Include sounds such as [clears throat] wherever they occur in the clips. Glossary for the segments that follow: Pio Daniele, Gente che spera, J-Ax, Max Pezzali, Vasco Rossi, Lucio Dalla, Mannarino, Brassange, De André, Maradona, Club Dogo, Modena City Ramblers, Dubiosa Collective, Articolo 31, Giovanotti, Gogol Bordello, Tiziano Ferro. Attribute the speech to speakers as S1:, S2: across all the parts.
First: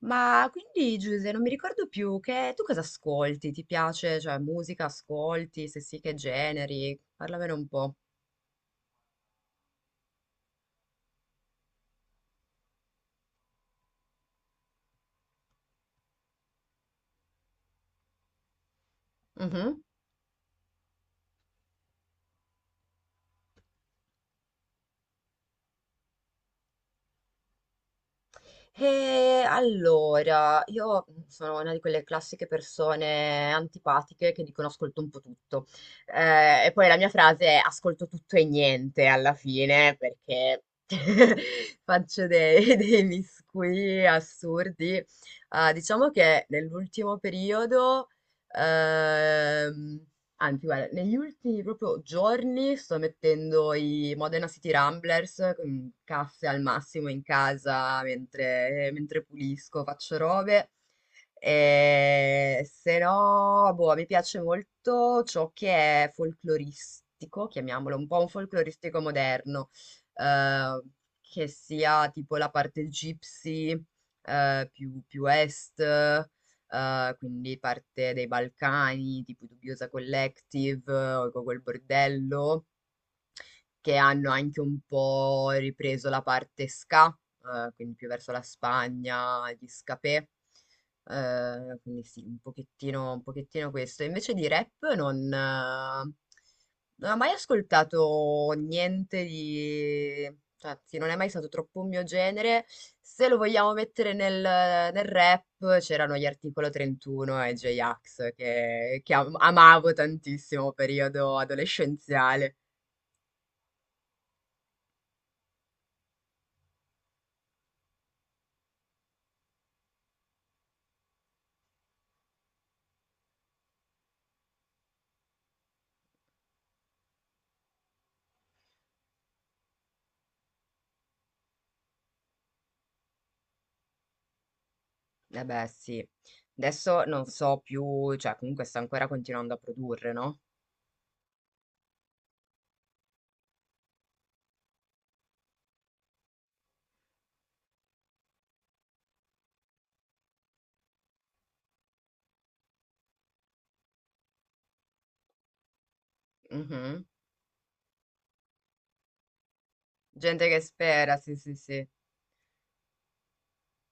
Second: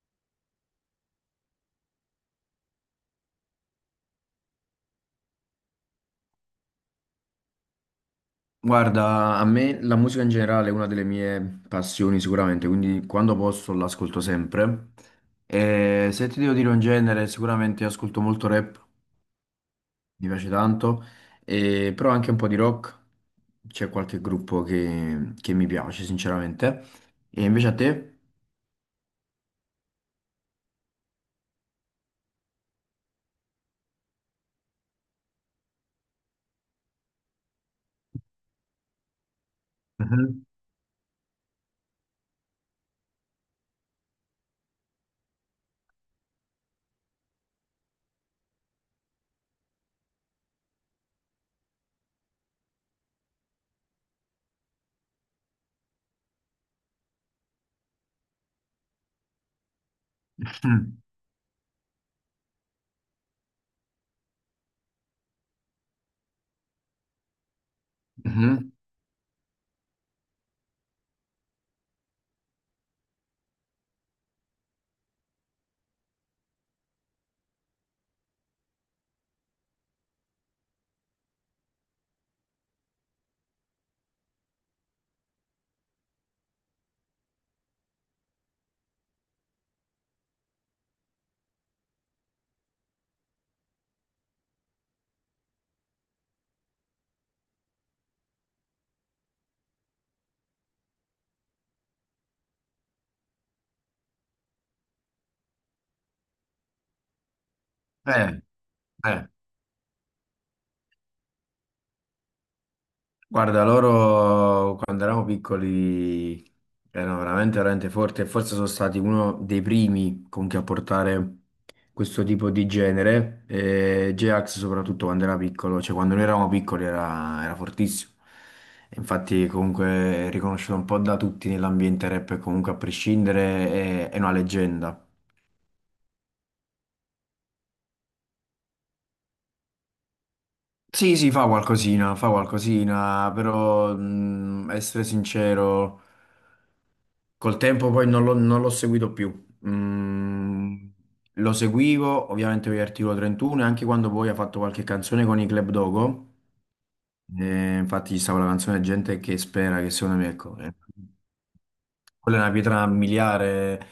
S1: Ma quindi Giuse, non mi ricordo più che tu cosa ascolti? Ti piace, cioè musica ascolti? Se sì, che generi? Parlamene un po'.
S2: Guarda, a me la musica in generale è una delle mie passioni sicuramente, quindi quando posso l'ascolto sempre. E se ti devo dire un genere, sicuramente ascolto molto rap,
S1: Mhm.
S2: mi piace tanto, però anche un po' di rock, c'è qualche gruppo che mi piace sinceramente. E invece a te?
S1: E allora, io sono una di quelle classiche persone antipatiche che dicono ascolto un po' tutto. E poi la mia frase è ascolto tutto e niente alla fine,
S2: Mhm.
S1: perché [laughs] faccio dei miscugli assurdi. Ah, diciamo che nell'ultimo periodo, ehm, anzi, guarda, negli ultimi proprio giorni sto mettendo i Modena City Ramblers, mm, casse al massimo in casa mentre pulisco, faccio robe. E se no, boh, mi piace molto ciò che è folcloristico, chiamiamolo un po' un
S2: Mhm.
S1: folcloristico moderno, eh, che sia tipo la parte gypsy, più, più est quindi parte dai Balcani, tipo i Dubiosa Collective o i Gogol Bordello, che hanno anche un po' ripreso la parte ska, quindi più verso la Spagna, gli scapè. Quindi sì, un pochettino questo. Invece di rap non non ho mai ascoltato niente di cioè, sì, non è mai stato troppo un mio genere. Se lo vogliamo mettere nel rap, c'erano gli Articolo 31 e
S2: [clears throat]
S1: J-Ax
S2: Eh,
S1: che, che
S2: eh.
S1: am- amavo tantissimo periodo adolescenziale.
S2: Guarda, loro quando eravamo piccoli erano veramente, veramente forti e forse sono stati uno dei primi comunque a portare questo tipo di genere. E J-Ax soprattutto quando era piccolo, cioè quando noi eravamo piccoli era fortissimo. E infatti comunque è riconosciuto un po' da tutti nell'ambiente rap e comunque a prescindere è una leggenda.
S1: Eh beh, sì. Adesso non so più, cioè comunque sta ancora continuando a produrre, no?
S2: Sì, sì, fa qualcosina, però essere sincero. Col tempo poi non l'ho seguito più. Mm, lo seguivo ovviamente per l'Articolo 31 e anche quando poi ha fatto qualche canzone con i Club Dogo.
S1: Mhm.
S2: Infatti, ci stava la canzone Gente che spera, che secondo me,
S1: Gente
S2: ecco,
S1: che spera, sì, sì, sì.
S2: quella è una pietra miliare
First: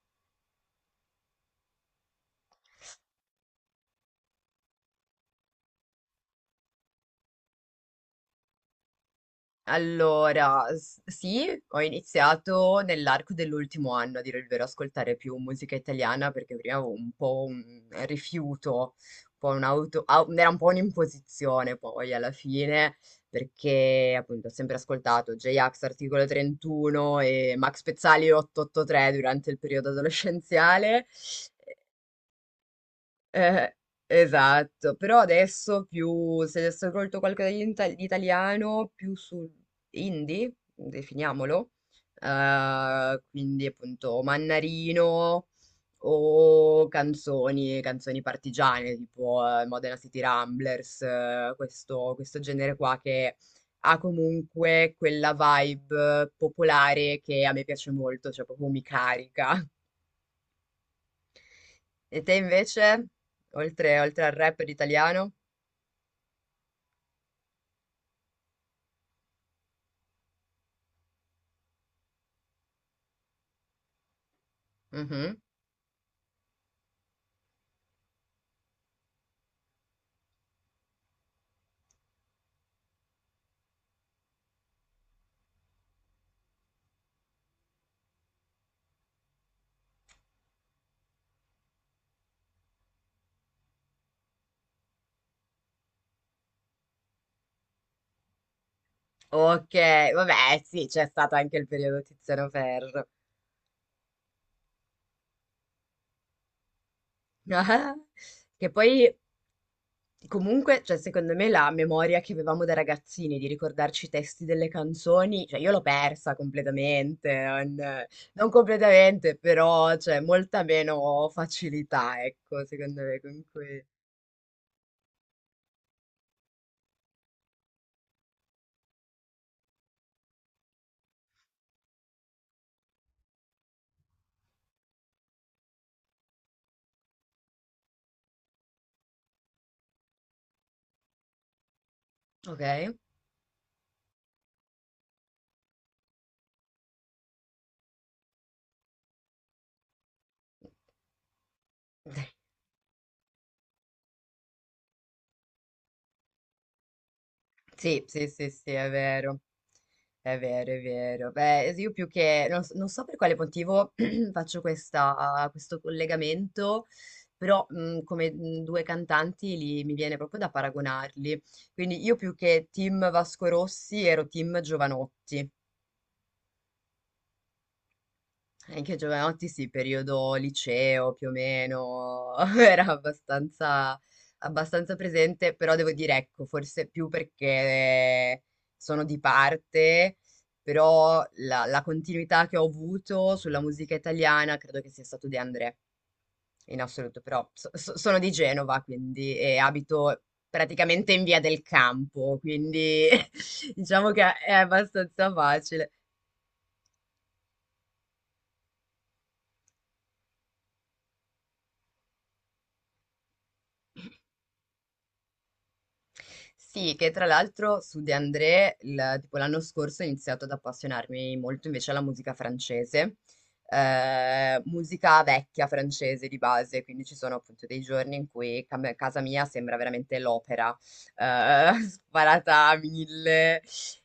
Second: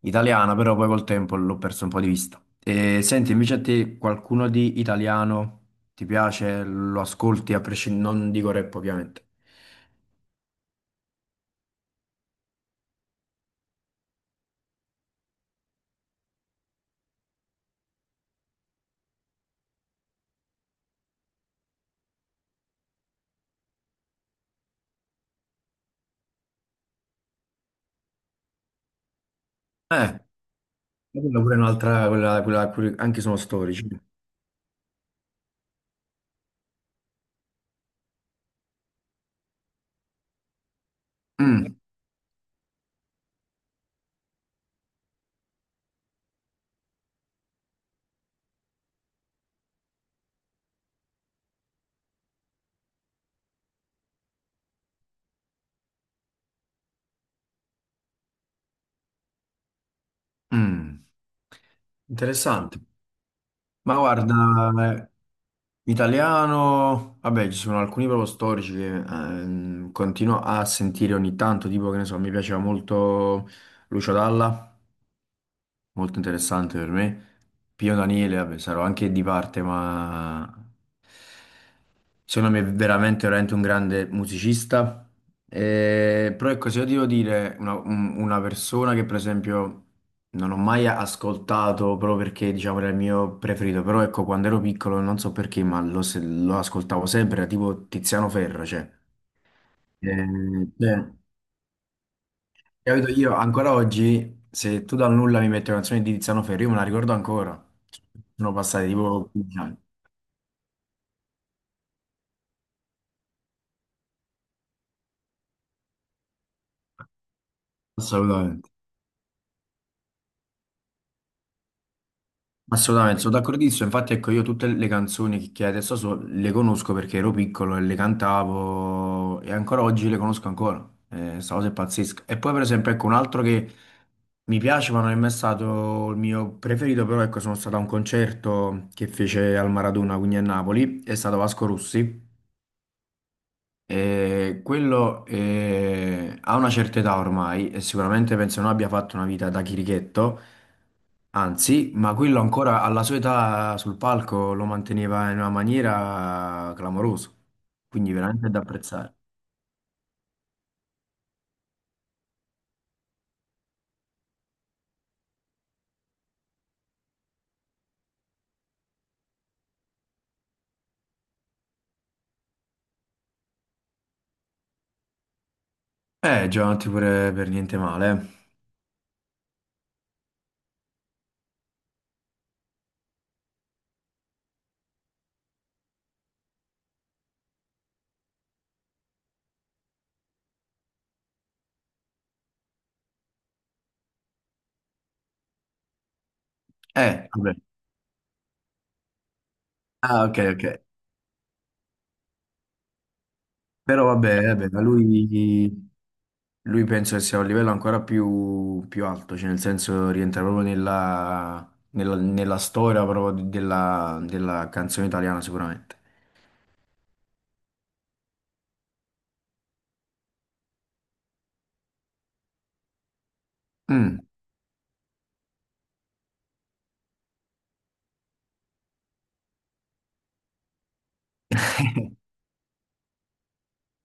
S2: italiana, però poi col tempo l'ho perso un po' di vista. E, senti, invece a te qualcuno di italiano ti piace? Lo ascolti a prescindere? Non dico rap, ovviamente.
S1: Allora, sì, ho iniziato nell'arco dell'ultimo anno, a dire il vero, a ascoltare più musica italiana perché prima avevo un po' un rifiuto, un po' un'auto, au- era un po' un'imposizione poi alla fine, perché appunto ho sempre ascoltato J-Ax, Articolo 31 e Max Pezzali 883 durante il periodo
S2: Eh,
S1: adolescenziale
S2: Quella pure è un'altra, anche sono
S1: eh,
S2: storici.
S1: esatto, però adesso più, se adesso hai colto qualcosa di di italiano, più su indie, definiamolo,
S2: Mm.
S1: quindi appunto Mannarino o canzoni, canzoni partigiane, tipo Modena City Ramblers, questo genere qua che ha comunque quella vibe popolare che a me piace molto, cioè proprio mi carica.
S2: Mm.
S1: E te
S2: Interessante.
S1: invece, oltre
S2: Ma
S1: oltre al rap ed
S2: guarda,
S1: italiano?
S2: italiano, vabbè, ci sono alcuni proprio storici che continuo a sentire ogni tanto, tipo che ne so, mi piaceva molto Lucio Dalla.
S1: Mhm.
S2: Molto interessante per me. Pio Daniele, vabbè, sarò anche di parte, ma secondo me è veramente, veramente un grande musicista. Però ecco, se io devo dire una persona che per esempio non ho mai ascoltato proprio perché diciamo era il mio preferito, però ecco, quando ero piccolo non so perché, ma lo, se- lo ascoltavo sempre, era tipo Tiziano Ferro, cioè.
S1: Ok,
S2: Eh,
S1: vabbè, sì,
S2: cioè,
S1: c'è stato anche il periodo Tiziano Ferro.
S2: Capito? Io ancora oggi, se tu dal nulla mi metti una canzone di Tiziano Ferro, io me la ricordo ancora.
S1: [laughs]
S2: Sono
S1: Che
S2: passati
S1: poi,
S2: tipo 15 anni.
S1: comunque, cioè, secondo me la memoria che avevamo da ragazzini di ricordarci i testi delle canzoni, cioè, io l'ho persa completamente, non, non
S2: Assolutamente.
S1: completamente, però, cioè, molta meno facilità, ecco, secondo me,
S2: Assolutamente, sono
S1: con cui...
S2: d'accordissimo. Infatti, ecco, io tutte le canzoni che adesso so, le conosco perché ero piccolo e le cantavo e ancora oggi le conosco ancora. Sta cosa è pazzesca. E poi, per esempio, ecco, un altro che mi piace, ma non è mai stato il mio preferito, però ecco, sono stato a un concerto che fece al Maradona, quindi a Napoli, è stato Vasco Rossi.
S1: Ok?
S2: Quello ha una certa età ormai e sicuramente penso non abbia fatto una vita da chirichetto, anzi, ma quello
S1: [laughs]
S2: ancora alla sua età sul palco lo manteneva in una maniera clamorosa,
S1: Sì,
S2: quindi
S1: sì, sì,
S2: veramente da
S1: sì, è
S2: apprezzare.
S1: vero. È vero, è vero. Beh, io più che non, non so per quale motivo [clears throat] faccio questo collegamento, però come due cantanti mi viene proprio da paragonarli. Quindi io più che team Vasco Rossi ero team Giovanotti.
S2: Giovanotti pure per niente male.
S1: Anche a Giovanotti, sì, periodo liceo più o meno, [laughs] era abbastanza, abbastanza presente, però devo dire, ecco, forse più perché sono di parte, però la continuità che ho avuto sulla musica italiana credo che sia stato De André, in assoluto,
S2: Eh,
S1: però
S2: vabbè.
S1: sono di Genova, quindi, e abito
S2: Ah, ok, ok.
S1: praticamente in via del campo, quindi [laughs]
S2: Però
S1: diciamo che
S2: vabbè,
S1: è
S2: vabbè, ma
S1: abbastanza
S2: lui.
S1: facile.
S2: Lui penso che sia a un livello ancora più, più alto, cioè nel senso rientra proprio nella storia proprio della canzone italiana sicuramente.
S1: Sì, che tra l'altro su De André, tipo l'anno scorso ho iniziato ad appassionarmi molto invece alla musica francese,
S2: Mm.
S1: musica vecchia francese di base, quindi ci sono appunto dei giorni in cui casa mia sembra veramente l'opera, eh, [laughs]
S2: [laughs]
S1: sparata a mille.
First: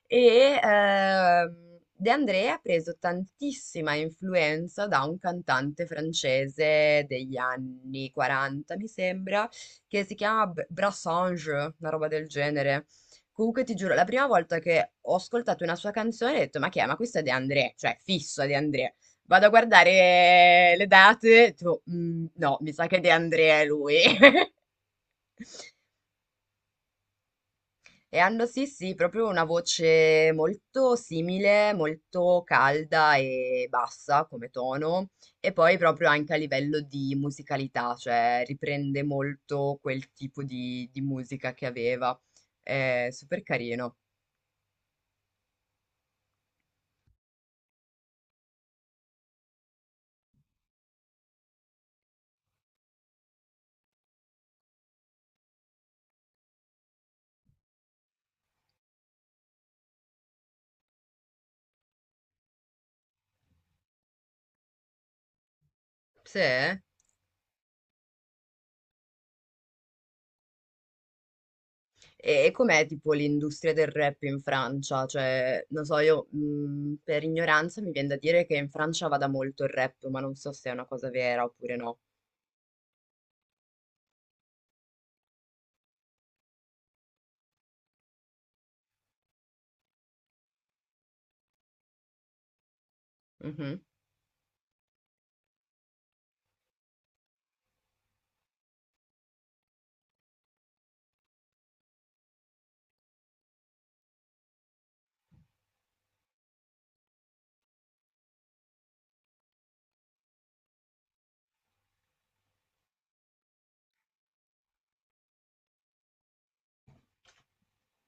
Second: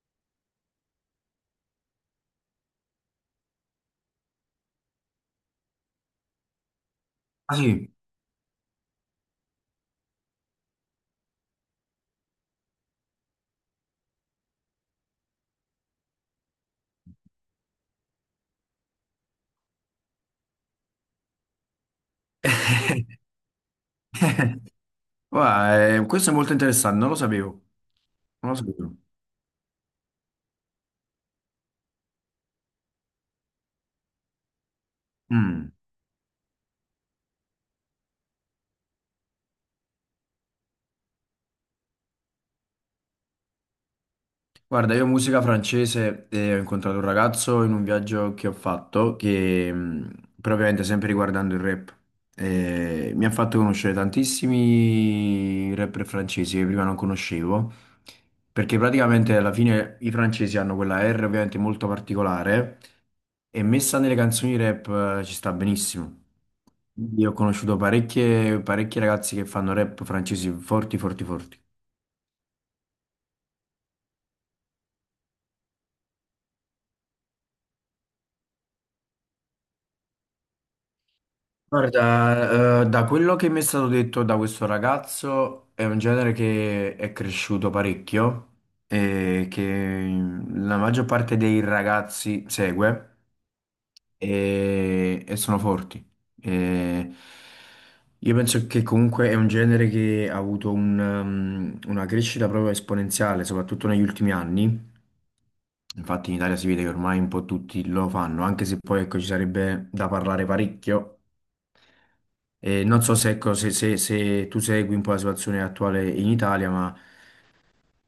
S1: E De André ha preso tantissima influenza da un cantante francese degli
S2: Ah sì.
S1: anni 40, mi sembra che si chiama Brassange, una roba del genere. Comunque ti giuro, la prima volta che ho ascoltato una sua canzone ho detto, ma che è? Ma questa è De André, cioè fissa De André. Vado a guardare le date, tipo, "Mm, no, mi sa che De
S2: [laughs]
S1: André è lui." [laughs]
S2: Guarda, questo è molto interessante, non lo sapevo,
S1: E hanno
S2: non lo
S1: sì, sì,
S2: sapevo.
S1: proprio una voce molto simile, molto calda e bassa come tono, e
S2: Mm.
S1: poi proprio anche a livello di musicalità, cioè riprende molto quel tipo di musica che aveva. È super carino.
S2: Guarda, io musica francese e ho incontrato un ragazzo in un viaggio che ho fatto, che propriamente sempre riguardando il rap. E mi ha fatto conoscere tantissimi rapper francesi che prima non conoscevo, perché praticamente alla fine i francesi hanno quella R ovviamente molto particolare e messa nelle canzoni rap ci sta benissimo.
S1: Sì. Eh?
S2: Io ho conosciuto parecchi ragazzi che fanno rap francesi forti, forti, forti.
S1: E com'è tipo l'industria del rap in Francia? Cioè, non so, io per ignoranza mi viene da dire che in Francia vada molto il rap, ma non so se è una cosa vera oppure no.
S2: Guarda, da quello che mi è stato detto da questo ragazzo è un genere che è cresciuto parecchio e che la maggior parte dei ragazzi segue
S1: Mhm.
S2: e sono forti. E io penso che comunque è un genere che ha avuto una crescita proprio esponenziale, soprattutto negli ultimi anni. Infatti in Italia si vede che ormai un po' tutti lo fanno, anche se poi ecco, ci sarebbe da parlare parecchio non so se, ecco, se tu segui un po' la situazione attuale in Italia, ma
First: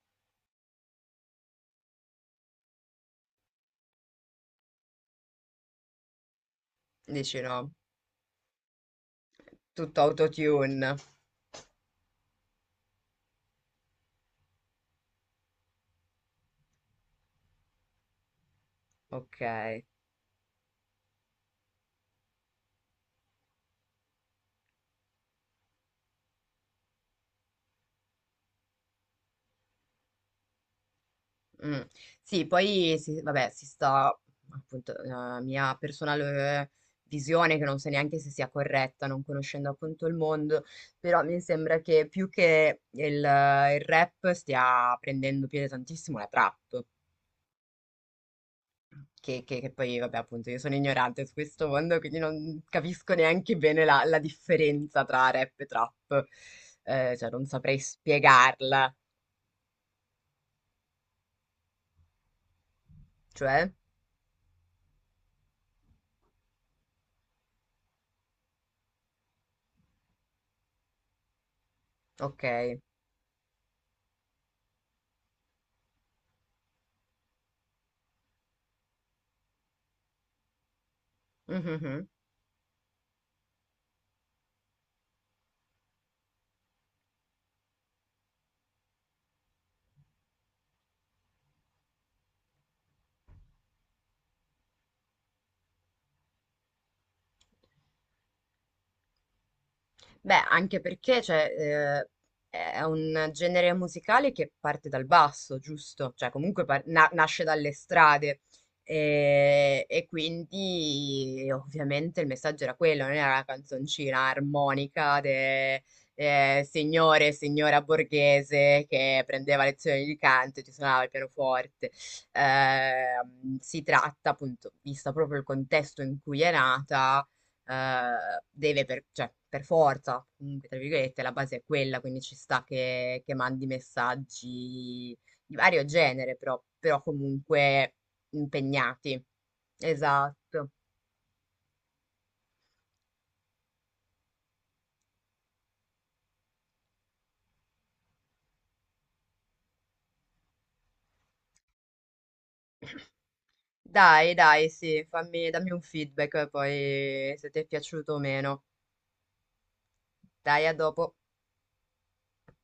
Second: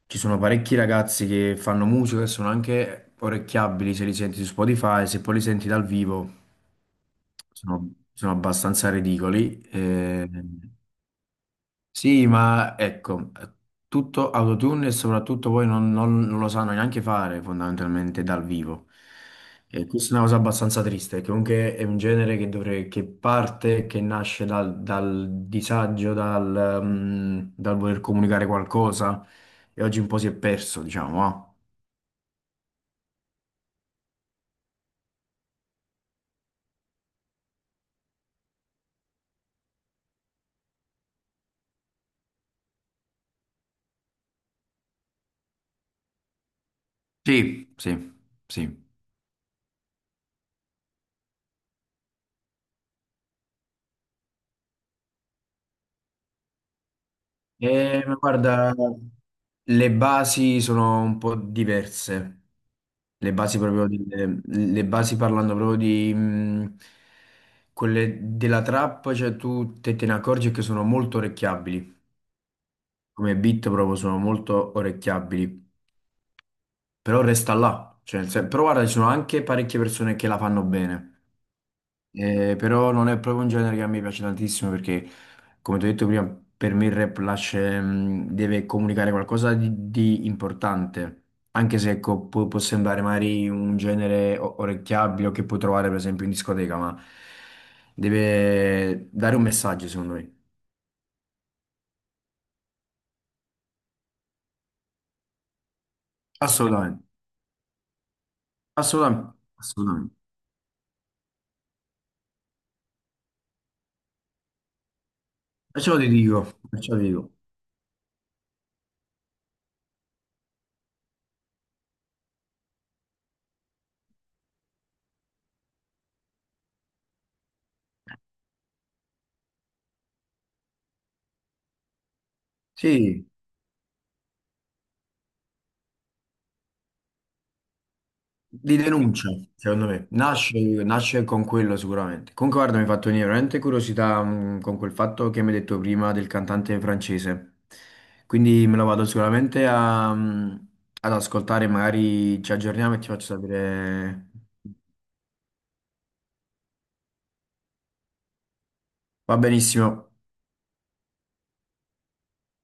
S2: ci sono parecchi ragazzi che fanno musica e sono anche orecchiabili se li senti su Spotify, se poi li senti dal vivo
S1: Dici no?
S2: sono abbastanza ridicoli.
S1: Tutto
S2: Eh,
S1: autotune.
S2: sì, ma ecco, tutto autotune e soprattutto poi non lo sanno neanche fare fondamentalmente dal vivo.
S1: Ok.
S2: E questa è una cosa abbastanza triste, che comunque è un genere che, dovre- che parte, che nasce dal disagio, dal voler comunicare qualcosa e oggi un po' si è perso, diciamo. Ah.
S1: Mm. Sì, poi si, vabbè, si sta appunto la mia personale visione che non so neanche se sia corretta, non conoscendo appunto il mondo, però mi sembra che più che il rap stia prendendo piede tantissimo la trap,
S2: Sì, sì, sì.
S1: che poi vabbè appunto io sono ignorante su questo mondo, quindi non capisco neanche bene la differenza tra rap e trap, eh, cioè non saprei
S2: Ma guarda,
S1: spiegarla,
S2: le basi sono un po' diverse. Le basi
S1: cioè,
S2: proprio delle- le basi parlando proprio di quelle della trap, cioè tu te ne accorgi che sono molto orecchiabili,
S1: ok.
S2: come beat proprio sono molto orecchiabili, però resta là, cioè, però guarda, ci sono anche parecchie persone che la fanno bene.
S1: Mhm.
S2: Però non è proprio un genere che a me piace tantissimo perché, come ti ho detto prima, per me il rap lascia, deve comunicare qualcosa di importante, anche se ecco, può sembrare magari un genere orecchiabile o che puoi trovare per esempio in discoteca, ma deve dare un messaggio secondo me.
S1: Beh, anche perché cioè, è un genere musicale che parte dal basso, giusto? Cioè, comunque
S2: Assolutamente,
S1: nasce dalle strade
S2: assolutamente,
S1: e
S2: assolutamente.
S1: quindi ovviamente il messaggio era quello, non era una canzoncina armonica de,
S2: Perciò ti dico, perciò ti
S1: signore
S2: dico.
S1: e signora borghese che prendeva lezioni di canto e ti suonava il pianoforte. Si tratta, appunto, visto proprio il contesto in cui è nata deve per, cioè, per forza, comunque, tra virgolette, la base è quella, quindi ci sta
S2: Sì.
S1: che mandi messaggi di vario genere, però, però comunque
S2: Di
S1: impegnati.
S2: denuncia, secondo me, nasce,
S1: Esatto.
S2: nasce con quello sicuramente. Comunque, guarda, mi ha fatto venire veramente curiosità, con quel fatto che mi hai detto prima del cantante francese. Quindi me lo vado sicuramente ad ascoltare, magari ci aggiorniamo e ti faccio sapere.
S1: Dai, dai, sì, fammi, dammi un feedback poi se ti è piaciuto o meno.
S2: Va benissimo.
S1: Dai, a dopo.